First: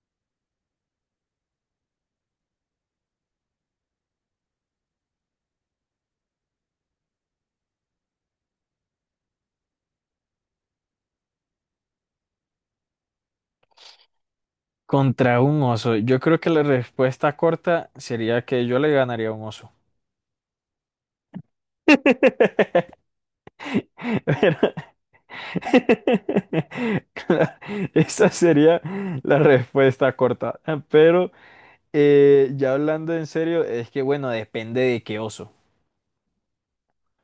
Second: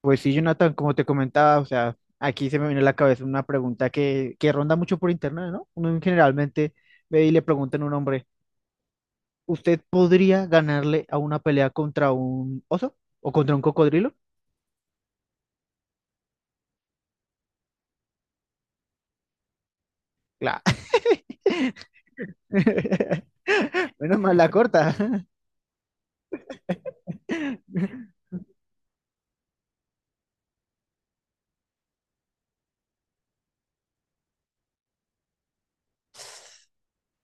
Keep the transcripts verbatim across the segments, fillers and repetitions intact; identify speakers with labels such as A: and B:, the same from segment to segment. A: Pues sí, Jonathan, como te comentaba, o sea, aquí se me viene a la cabeza una pregunta que, que ronda mucho por internet, ¿no? Uno generalmente ve y le preguntan a un hombre, ¿usted podría ganarle a una pelea contra un oso o contra un cocodrilo?
B: Contra un oso. Yo creo que la respuesta corta sería que yo le ganaría a un oso.
A: Claro. Menos mal la
B: Pero-
A: corta.
B: Esa sería la respuesta corta. Pero eh, ya hablando en serio, es que bueno, depende de qué oso.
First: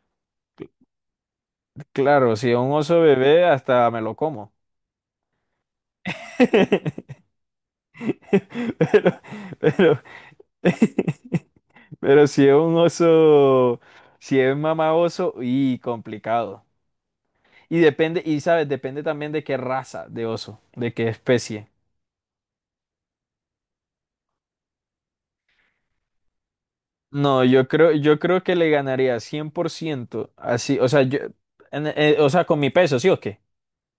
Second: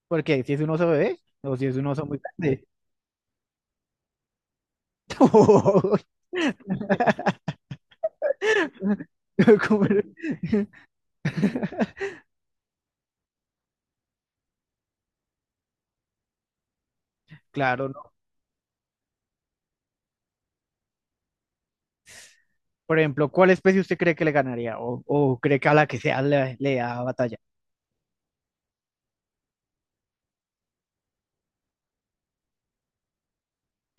A: Porque si es un oso bebé o si es un oso muy
B: Claro, si es
A: grande.
B: un oso bebé, hasta me lo como. Pero,
A: Como-
B: pero, pero si es un oso, si es mamá oso, y complicado. Y
A: Claro.
B: depende, y sabes, depende también de qué raza de oso, de qué especie.
A: Por ejemplo, ¿cuál especie usted cree que le ganaría? ¿O, o cree que a la que sea le, le da batalla?
B: No, yo creo, yo creo que le ganaría cien por ciento, así, o sea, yo, en- eh, o sea, con mi peso, ¿sí o qué?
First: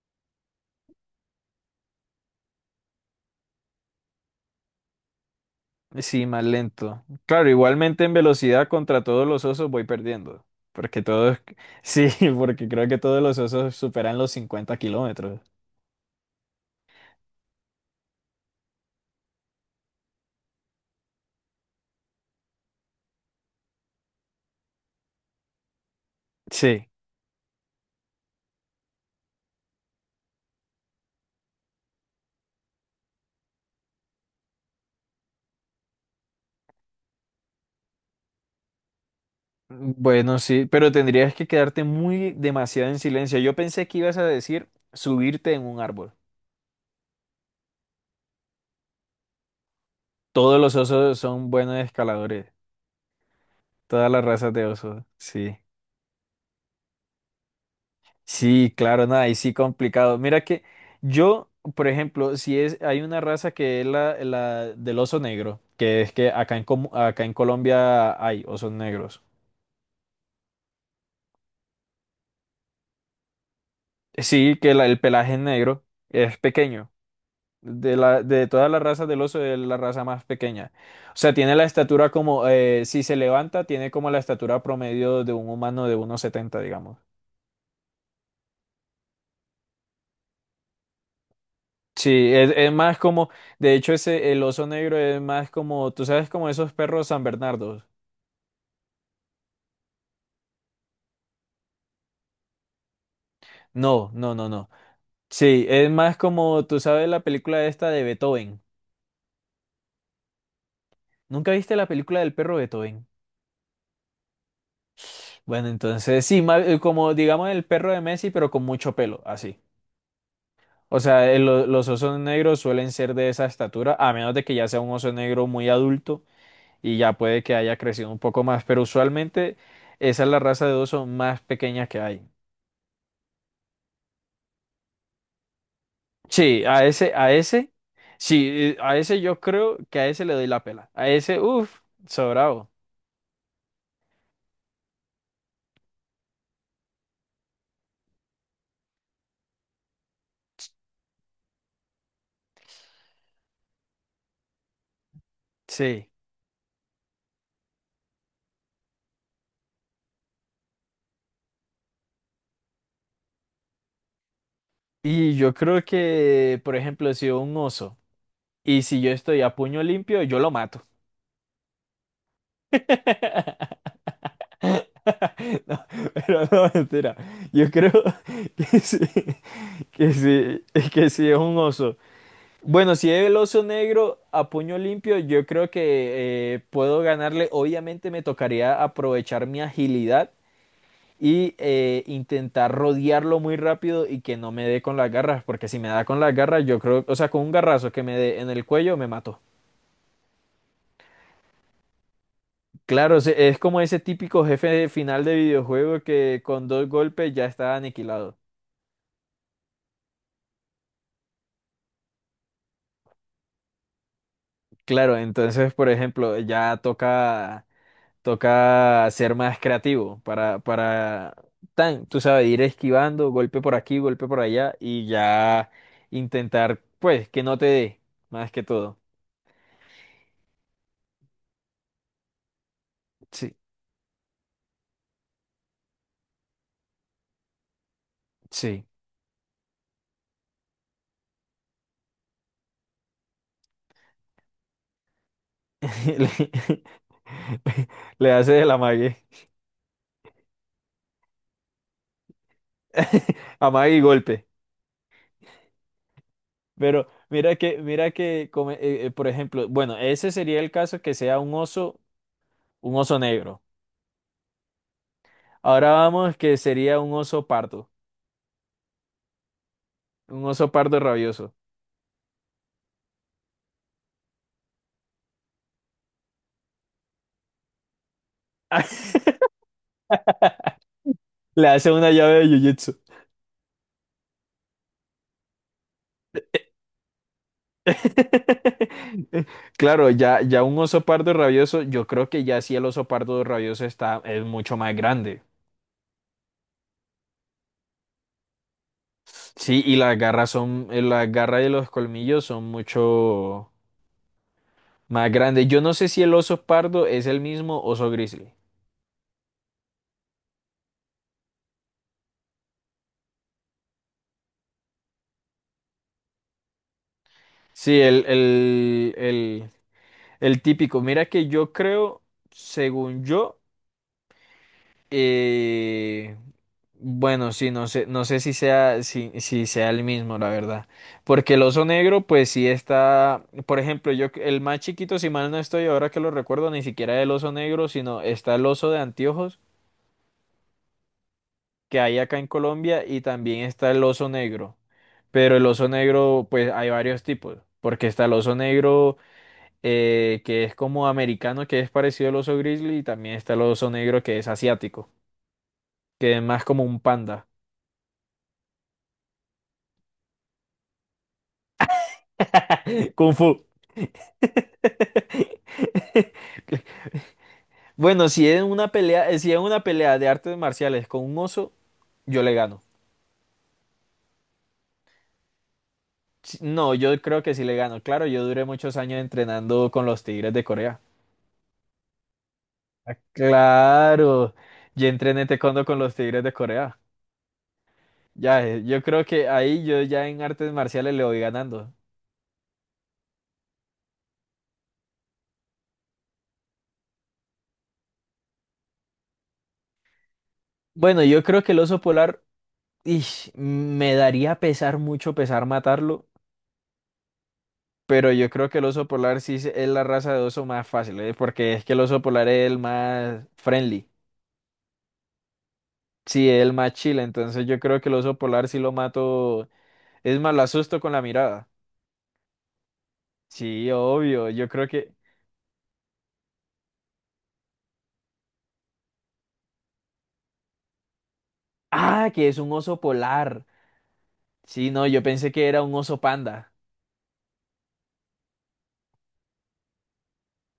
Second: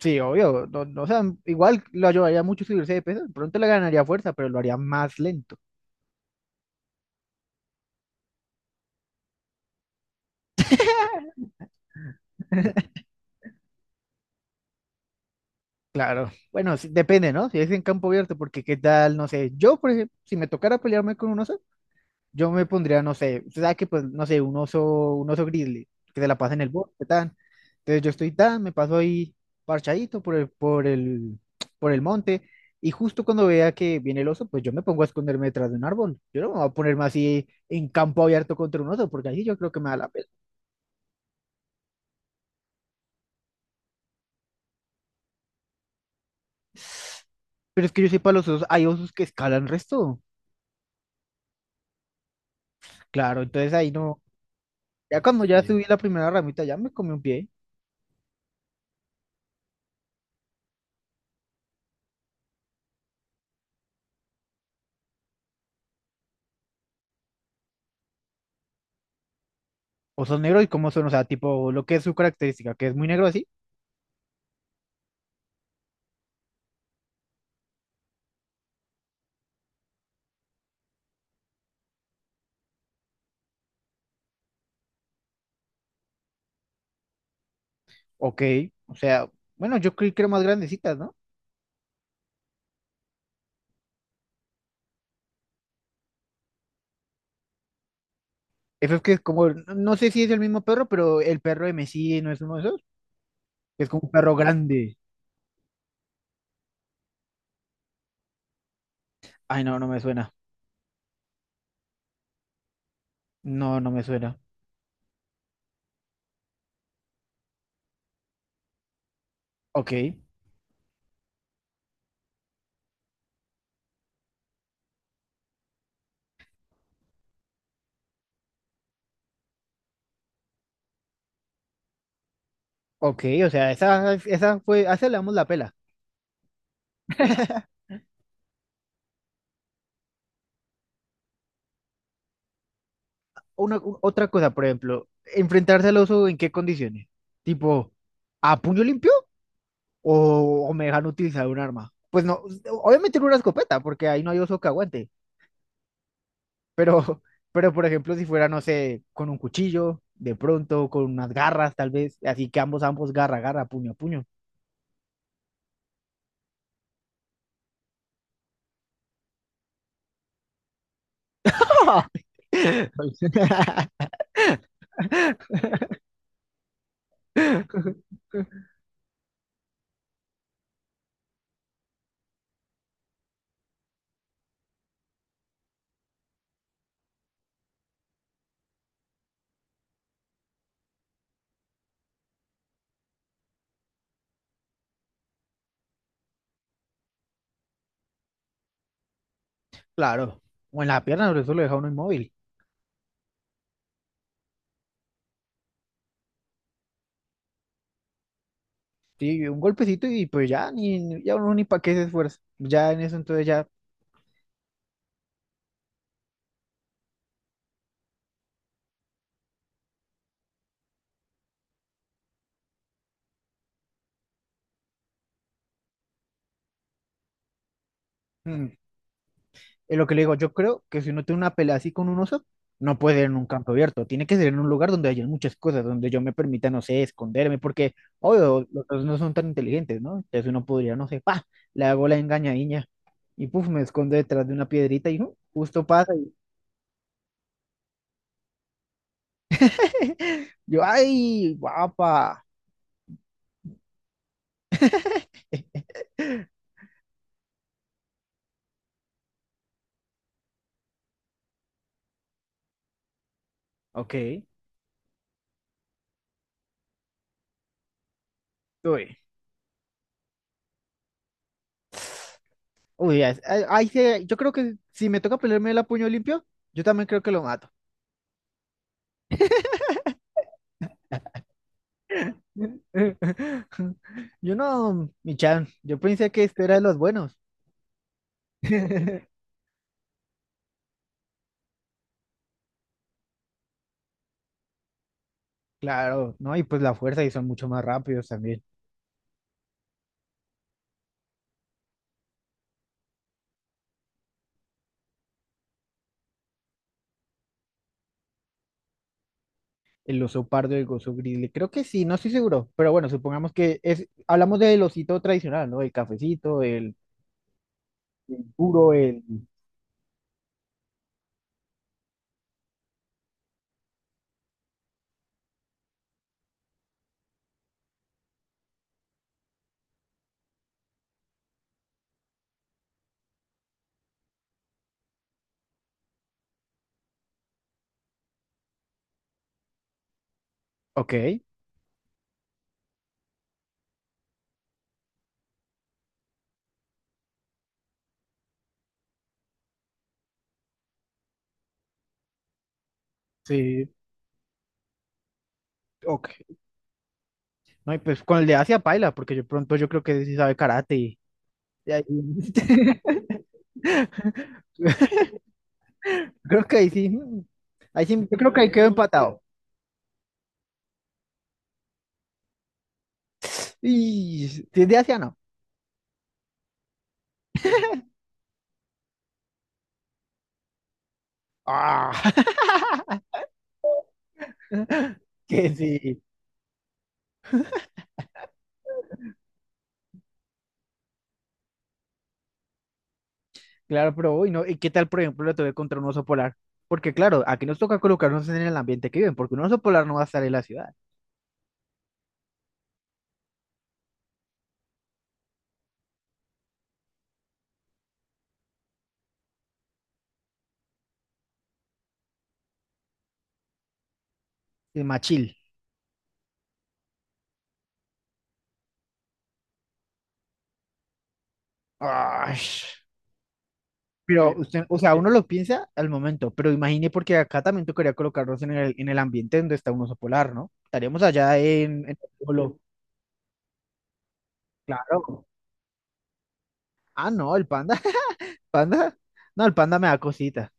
A: Sí, obvio, no, no, o sea, igual lo ayudaría mucho subirse de peso, de pronto le ganaría fuerza, pero lo haría más lento.
B: Sí, más lento. Claro, igualmente en velocidad contra todos los osos voy perdiendo, porque todos, sí, porque creo que todos los osos superan los cincuenta kilómetros.
A: Claro, bueno, sí, depende, ¿no? Si es en campo abierto, porque qué tal, no sé, yo, por ejemplo, si me tocara pelearme con un oso, yo me pondría, no sé, usted sabe que pues, no sé, un oso, un oso grizzly, que se la pasa en el
B: Sí,
A: bosque, tan. Entonces yo estoy tan, me paso ahí parchadito por el, por el, por el monte, y justo cuando vea que viene el oso, pues yo me pongo a esconderme detrás de un árbol. Yo no me voy a ponerme así en campo abierto contra un oso, porque ahí sí yo creo que me da la pena.
B: bueno, sí, pero tendrías que quedarte muy demasiado en silencio. Yo pensé que ibas a decir subirte en un árbol.
A: Pero es que yo sepa, los osos, hay osos que escalan resto.
B: Todos los osos son buenos escaladores.
A: Claro, entonces ahí
B: Todas
A: no.
B: las razas de osos.
A: Ya cuando
B: Sí.
A: ya sí, subí la primera ramita, ya me comí un pie.
B: Sí, claro, nada, y sí complicado. Mira que yo, por ejemplo, si es, hay una raza que es la, la, del oso negro, que es que acá en, Com- acá en Colombia hay osos negros.
A: Osos negros y cómo son, o sea, tipo lo que es su característica, que es muy negro así.
B: Sí, que la- el pelaje es negro es pequeño. De la, de todas las razas del oso es la raza más pequeña. O sea, tiene la estatura como, eh, si se levanta, tiene como la estatura promedio de un humano de uno setenta, digamos.
A: Ok, o sea, bueno, yo creí que eran más grandecitas, ¿no?
B: Sí, es, es más como, de hecho, ese, el oso negro es más como, tú sabes, como esos perros San Bernardos.
A: Eso es que es como, no sé si es el mismo perro, pero el perro de Messi no es uno de esos. Es como un
B: No, no,
A: perro
B: no, no.
A: grande.
B: Sí, es más como, tú sabes, la película esta de Beethoven.
A: Ay, no, no me suena.
B: ¿Nunca viste la película del perro Beethoven?
A: No, no me suena.
B: Bueno, entonces, sí, ma- eh, como, digamos, el perro de Messi, pero con mucho pelo, así.
A: Ok,
B: O sea, eh, lo- los osos negros suelen ser de esa estatura, a menos de que ya sea un oso negro muy adulto y ya puede que haya crecido un poco más, pero usualmente esa es la raza de oso más pequeña que hay.
A: ok, o sea, esa, esa fue, a esa le damos la pela.
B: Sí, a ese, a ese, sí, eh, a ese yo creo que a ese le doy la pela. A ese, uff, sobrado.
A: Una, u- otra cosa, por ejemplo, enfrentarse al oso, ¿en qué condiciones? Tipo, ¿a puño limpio? ¿O, o me dejan utilizar un arma? Pues no, obviamente no una escopeta, porque ahí no hay oso que aguante.
B: Sí.
A: Pero, pero por ejemplo, si fuera, no sé, con un cuchillo, de pronto, con unas garras, tal vez, así que ambos, ambos, garra, garra, puño puño.
B: Y yo creo que, por ejemplo, si un oso y si yo estoy a puño limpio, yo lo mato. No, pero no, mentira. Yo creo que sí, que sí, que sí es un oso. Bueno, si es el oso negro a puño limpio, yo creo que eh, puedo ganarle. Obviamente me tocaría aprovechar mi agilidad y eh, intentar rodearlo muy rápido y que no me dé con las garras, porque si me da con las garras, yo creo, o sea, con un garrazo que me dé en el cuello, me mató.
A: Claro. O en la pierna, pero eso lo deja uno inmóvil.
B: Claro, se- es como ese típico jefe de final de videojuego que con dos golpes ya está aniquilado.
A: Sí, un golpecito y pues ya, ni, ya uno ni para qué se esfuerza. Ya en eso, entonces ya,
B: Claro, entonces, por ejemplo, ya toca, toca ser más creativo para, para, tan, tú sabes, ir esquivando, golpe por aquí, golpe por allá y ya intentar, pues, que no te dé, más que
A: mm,
B: todo.
A: es lo que le digo, yo creo que si uno tiene una pelea así con un oso, no puede ser en un
B: Sí,
A: campo abierto, tiene que ser en un lugar donde haya muchas cosas, donde yo me permita, no sé, esconderme, porque, obvio,
B: sí.
A: los osos no son tan inteligentes, ¿no? Entonces uno podría, no sé, pa, le hago la engañadiña y puf, me escondo detrás de una piedrita y uh, justo pasa
B: Le,
A: y
B: le hace el amague.
A: yo, ay, guapa.
B: Amague y golpe. Pero mira que, mira que, come- eh, eh, por ejemplo, bueno, ese sería el caso que sea un oso, un oso negro.
A: Ok,
B: Ahora vamos que sería un oso pardo,
A: uy,
B: un oso pardo rabioso.
A: uy, ya es- ahí ahí se- yo creo que si me toca pelearme el a puño limpio, yo también creo que lo mato.
B: Le hace una llave de jiu-jitsu.
A: Yo no, mi chan, yo pensé que este era de los buenos.
B: Claro, ya, ya un oso pardo rabioso, yo creo que ya sí el oso pardo rabioso está, es mucho más grande.
A: Claro, ¿no? Y pues la fuerza y son mucho más rápidos también.
B: Sí, y las garras son, eh, las garras de los colmillos son mucho más grandes. Yo no sé si el oso pardo es el mismo oso grizzly.
A: El oso pardo y el oso grizzly. Creo que sí, no estoy seguro. Pero bueno, supongamos que es, hablamos del osito tradicional, ¿no? El cafecito, el,
B: Sí, el,
A: el duro,
B: el,
A: el...
B: el, el típico. Mira que yo creo, según yo, eh, bueno, sí, no sé, no sé si sea, si, si sea el mismo, la verdad. Porque el oso negro, pues sí está, por ejemplo, yo, el más chiquito, si mal no estoy, ahora que lo recuerdo, ni siquiera el oso negro, sino está el oso de anteojos
A: Ok,
B: que hay acá en Colombia y también está el oso negro. Pero el oso negro, pues hay varios tipos, porque está el oso negro eh, que es como americano, que es parecido al oso grizzly, y también está el
A: sí,
B: oso negro que es asiático, que es
A: ok.
B: más como un panda.
A: No, y pues con el de Asia paila, porque yo pronto yo creo que sí sabe karate. y- y ahí-
B: Kung Fu.
A: Creo que ahí sí. Mm, ahí sí,
B: Bueno,
A: yo
B: si
A: creo que
B: es
A: ahí quedó
B: una pelea, eh,
A: empatado.
B: si es una pelea de artes marciales con un oso, yo le gano.
A: Y si es de Asia, no.
B: Si- No, yo creo que sí le gano. Claro, yo duré muchos años entrenando con los Tigres de Corea.
A: Ah,
B: Ah, claro, yo entrené
A: que
B: taekwondo con los
A: sí,
B: Tigres de Corea. Ya, eh, yo creo que ahí yo ya en artes marciales le voy ganando.
A: claro, pero hoy no. ¿Y qué tal, por ejemplo, la tuve contra un oso polar? Porque, claro, aquí nos toca colocarnos en el ambiente que viven, porque un oso polar no va a estar en la ciudad,
B: Bueno, yo creo que el oso polar, ish, me daría pesar mucho pesar matarlo, pero yo creo que el oso polar sí se- es la raza de oso más fácil, eh, porque es que el oso polar es el más friendly,
A: es más chill.
B: sí, es el más chill, entonces yo creo que el oso polar sí lo mato, es más, lo asusto con la mirada.
A: Ay,
B: Sí,
A: pero
B: obvio,
A: Eh,
B: yo
A: usted,
B: creo
A: o sea,
B: que...
A: eh, uno lo piensa al momento, pero imagine porque acá también tocaría colocarnos en el, en el ambiente donde está un oso polar, ¿no? Estaríamos allá en, en el
B: Ah, que es un
A: polo,
B: oso polar. Sí, no, yo
A: claro.
B: pensé que era un oso panda.
A: Ah, no, el panda, panda, no, el panda me da cosita,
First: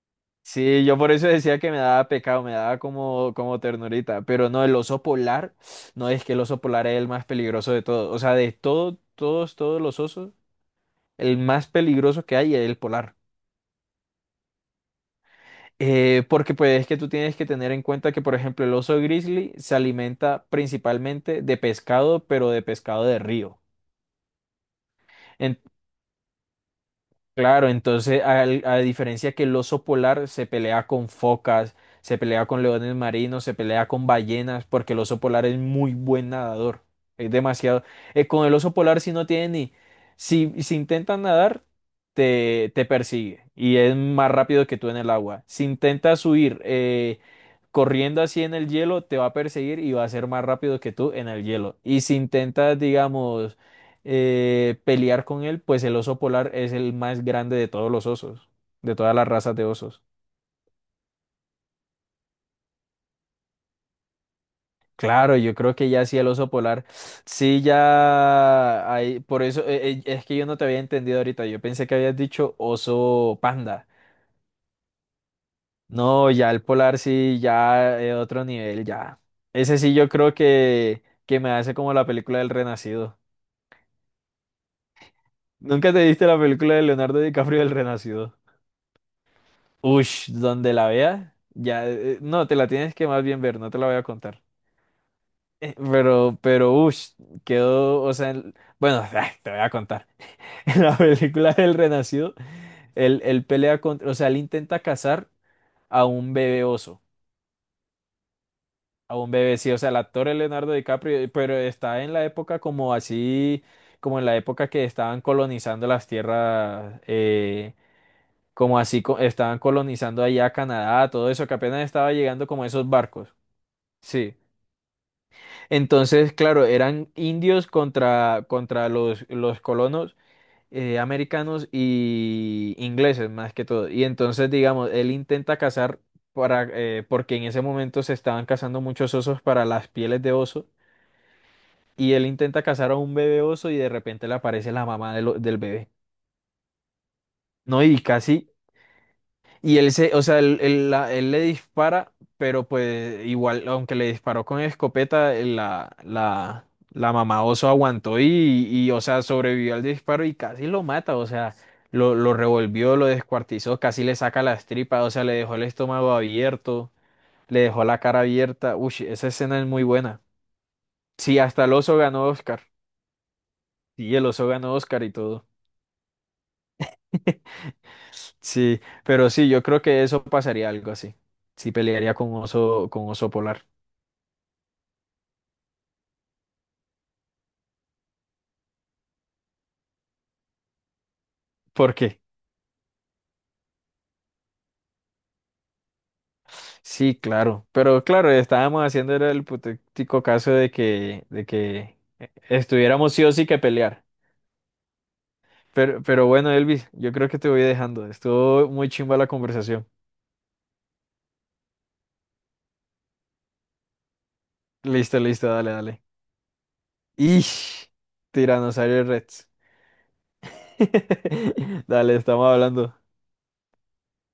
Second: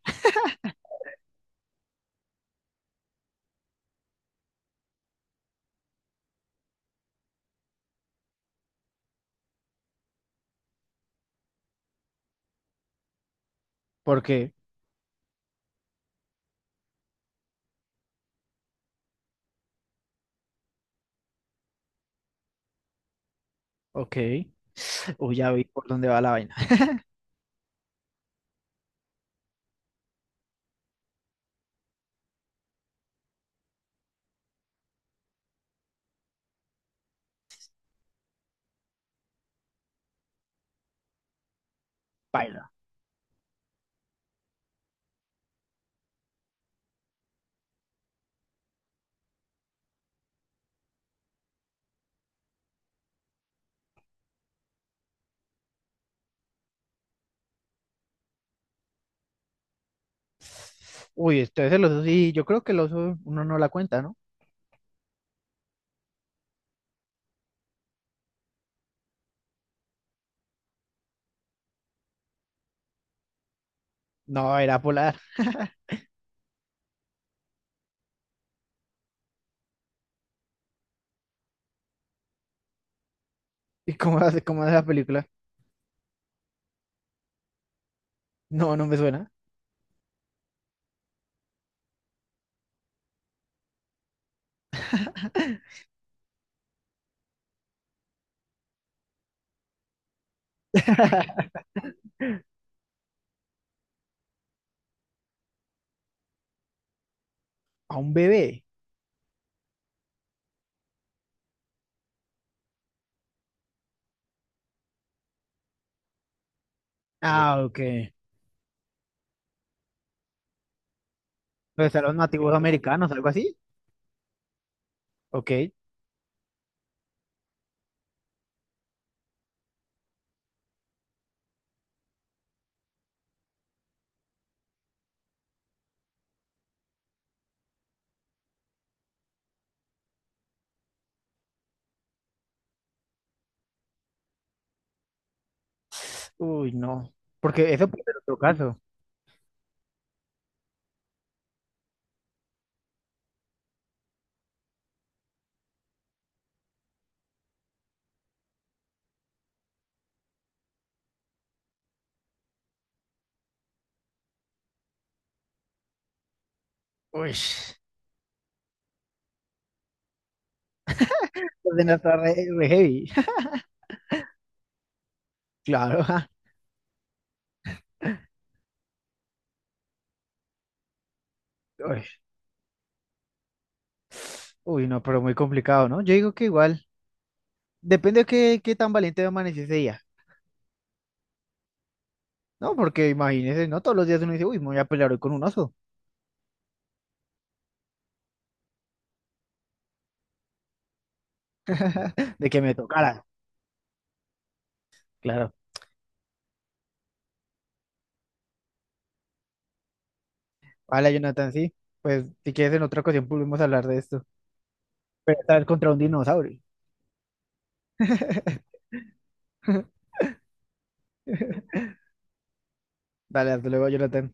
B: Sí, yo por eso decía que me daba pecado, me daba como, como ternurita. Pero no, el oso polar, no es que el oso polar es el más peligroso de todos. O sea, de todo, todos, todos los osos, el más peligroso que hay es el polar.
A: porque,
B: Eh, porque pues es que tú tienes que tener en cuenta que, por ejemplo, el oso grizzly se alimenta principalmente de pescado, pero de pescado de río.
A: ok, uy, ya vi por dónde va la vaina.
B: Claro, entonces al- a, diferencia que el oso polar se pelea con focas, se pelea con leones marinos, se pelea con ballenas, porque el oso polar es muy buen nadador. Es demasiado. eh, con el oso polar si no tiene ni... Si, si intentas nadar, te, te persigue y es más rápido que tú en el agua. Si intentas huir eh, corriendo así en el hielo, te va a perseguir y va a ser más rápido que tú en el hielo. Y si intentas, digamos eh, pelear con él, pues el oso polar es el más grande de todos los osos, de todas las razas de osos.
A: Uy, entonces el oso sí, yo creo que el oso uno no la cuenta, ¿no?
B: Claro, yo creo que ya sí el oso polar, sí ya hay, por eso eh, eh, es que yo no te había entendido ahorita, yo pensé que habías dicho oso panda.
A: No, era polar.
B: No, ya el polar sí, ya eh, otro nivel, ya. Ese sí yo creo que, que, me hace como la película del Renacido.
A: ¿Y cómo hace, cómo hace la película?
B: ¿Nunca te viste la película de Leonardo DiCaprio del Renacido?
A: No, no me suena.
B: Ush, donde la veas, ya, eh, no, te la tienes que más bien ver, no te la voy a contar. Eh, Pero, pero, ush, quedó, o sea, el- bueno, te voy a contar. En la película del Renacido, él, él pelea contra, o sea, él intenta cazar a un bebé oso,
A: A un bebé.
B: a un bebé, sí, o sea, el actor es Leonardo DiCaprio, eh, pero está en la época como así, como en la época que estaban colonizando las tierras,
A: Ah,
B: eh,
A: ok.
B: como así, co- estaban colonizando allá Canadá, todo eso, que apenas
A: Pues están
B: estaba
A: los
B: llegando
A: nativos
B: como esos
A: americanos, algo
B: barcos.
A: así.
B: Sí.
A: Ok.
B: Entonces, claro, eran indios contra, contra, los, los colonos eh, americanos y ingleses más que todo. Y entonces, digamos, él intenta cazar para, eh, porque en ese momento se estaban cazando muchos osos para las pieles de oso. Y él intenta cazar a un bebé oso y de repente le aparece la mamá de lo- del bebé.
A: Uy, no. Porque
B: No,
A: eso
B: y
A: puede ser otro
B: casi
A: caso.
B: Y él se, o sea, él, él la- él le dispara, pero pues igual, aunque le disparó con escopeta, eh, la, la, la mamá oso aguantó y, y, o sea, sobrevivió al disparo y casi lo mata, o sea, lo, lo revolvió, lo descuartizó, casi le saca las tripas, o sea, le dejó el estómago abierto,
A: Uy,
B: le dejó la cara abierta. Uy, esa escena es muy buena. Sí, hasta el
A: los de la
B: oso ganó
A: re,
B: Oscar.
A: re heavy.
B: Sí, el oso ganó Oscar y todo.
A: Claro. Ja.
B: Sí, pero sí, yo creo que eso pasaría algo así. Sí,
A: Uy,
B: pelearía con oso, con oso polar.
A: uy, no, pero muy complicado, ¿no? Yo digo que igual. Depende de qué, qué tan valiente amanece ese día.
B: ¿Por qué?
A: No, porque imagínese, ¿no? Todos los días uno dice, uy, me voy a pelear hoy con un oso.
B: Sí, claro. Pero claro, estábamos haciendo era el hipotético caso de que, de que,
A: De que me
B: estuviéramos
A: tocara.
B: sí o sí que pelear.
A: Claro.
B: Pero, pero bueno, Elvis, yo creo que te voy dejando. Estuvo muy chimba la conversación.
A: Hola, Jonathan, sí. Pues si quieres en otra ocasión podemos hablar de esto.
B: Listo,
A: Pero
B: listo,
A: esta vez
B: dale,
A: contra un
B: dale.
A: dinosaurio.
B: Ish, Tiranosaurio Rex. Dale, estamos hablando.
A: Dale, hasta luego, Jonathan.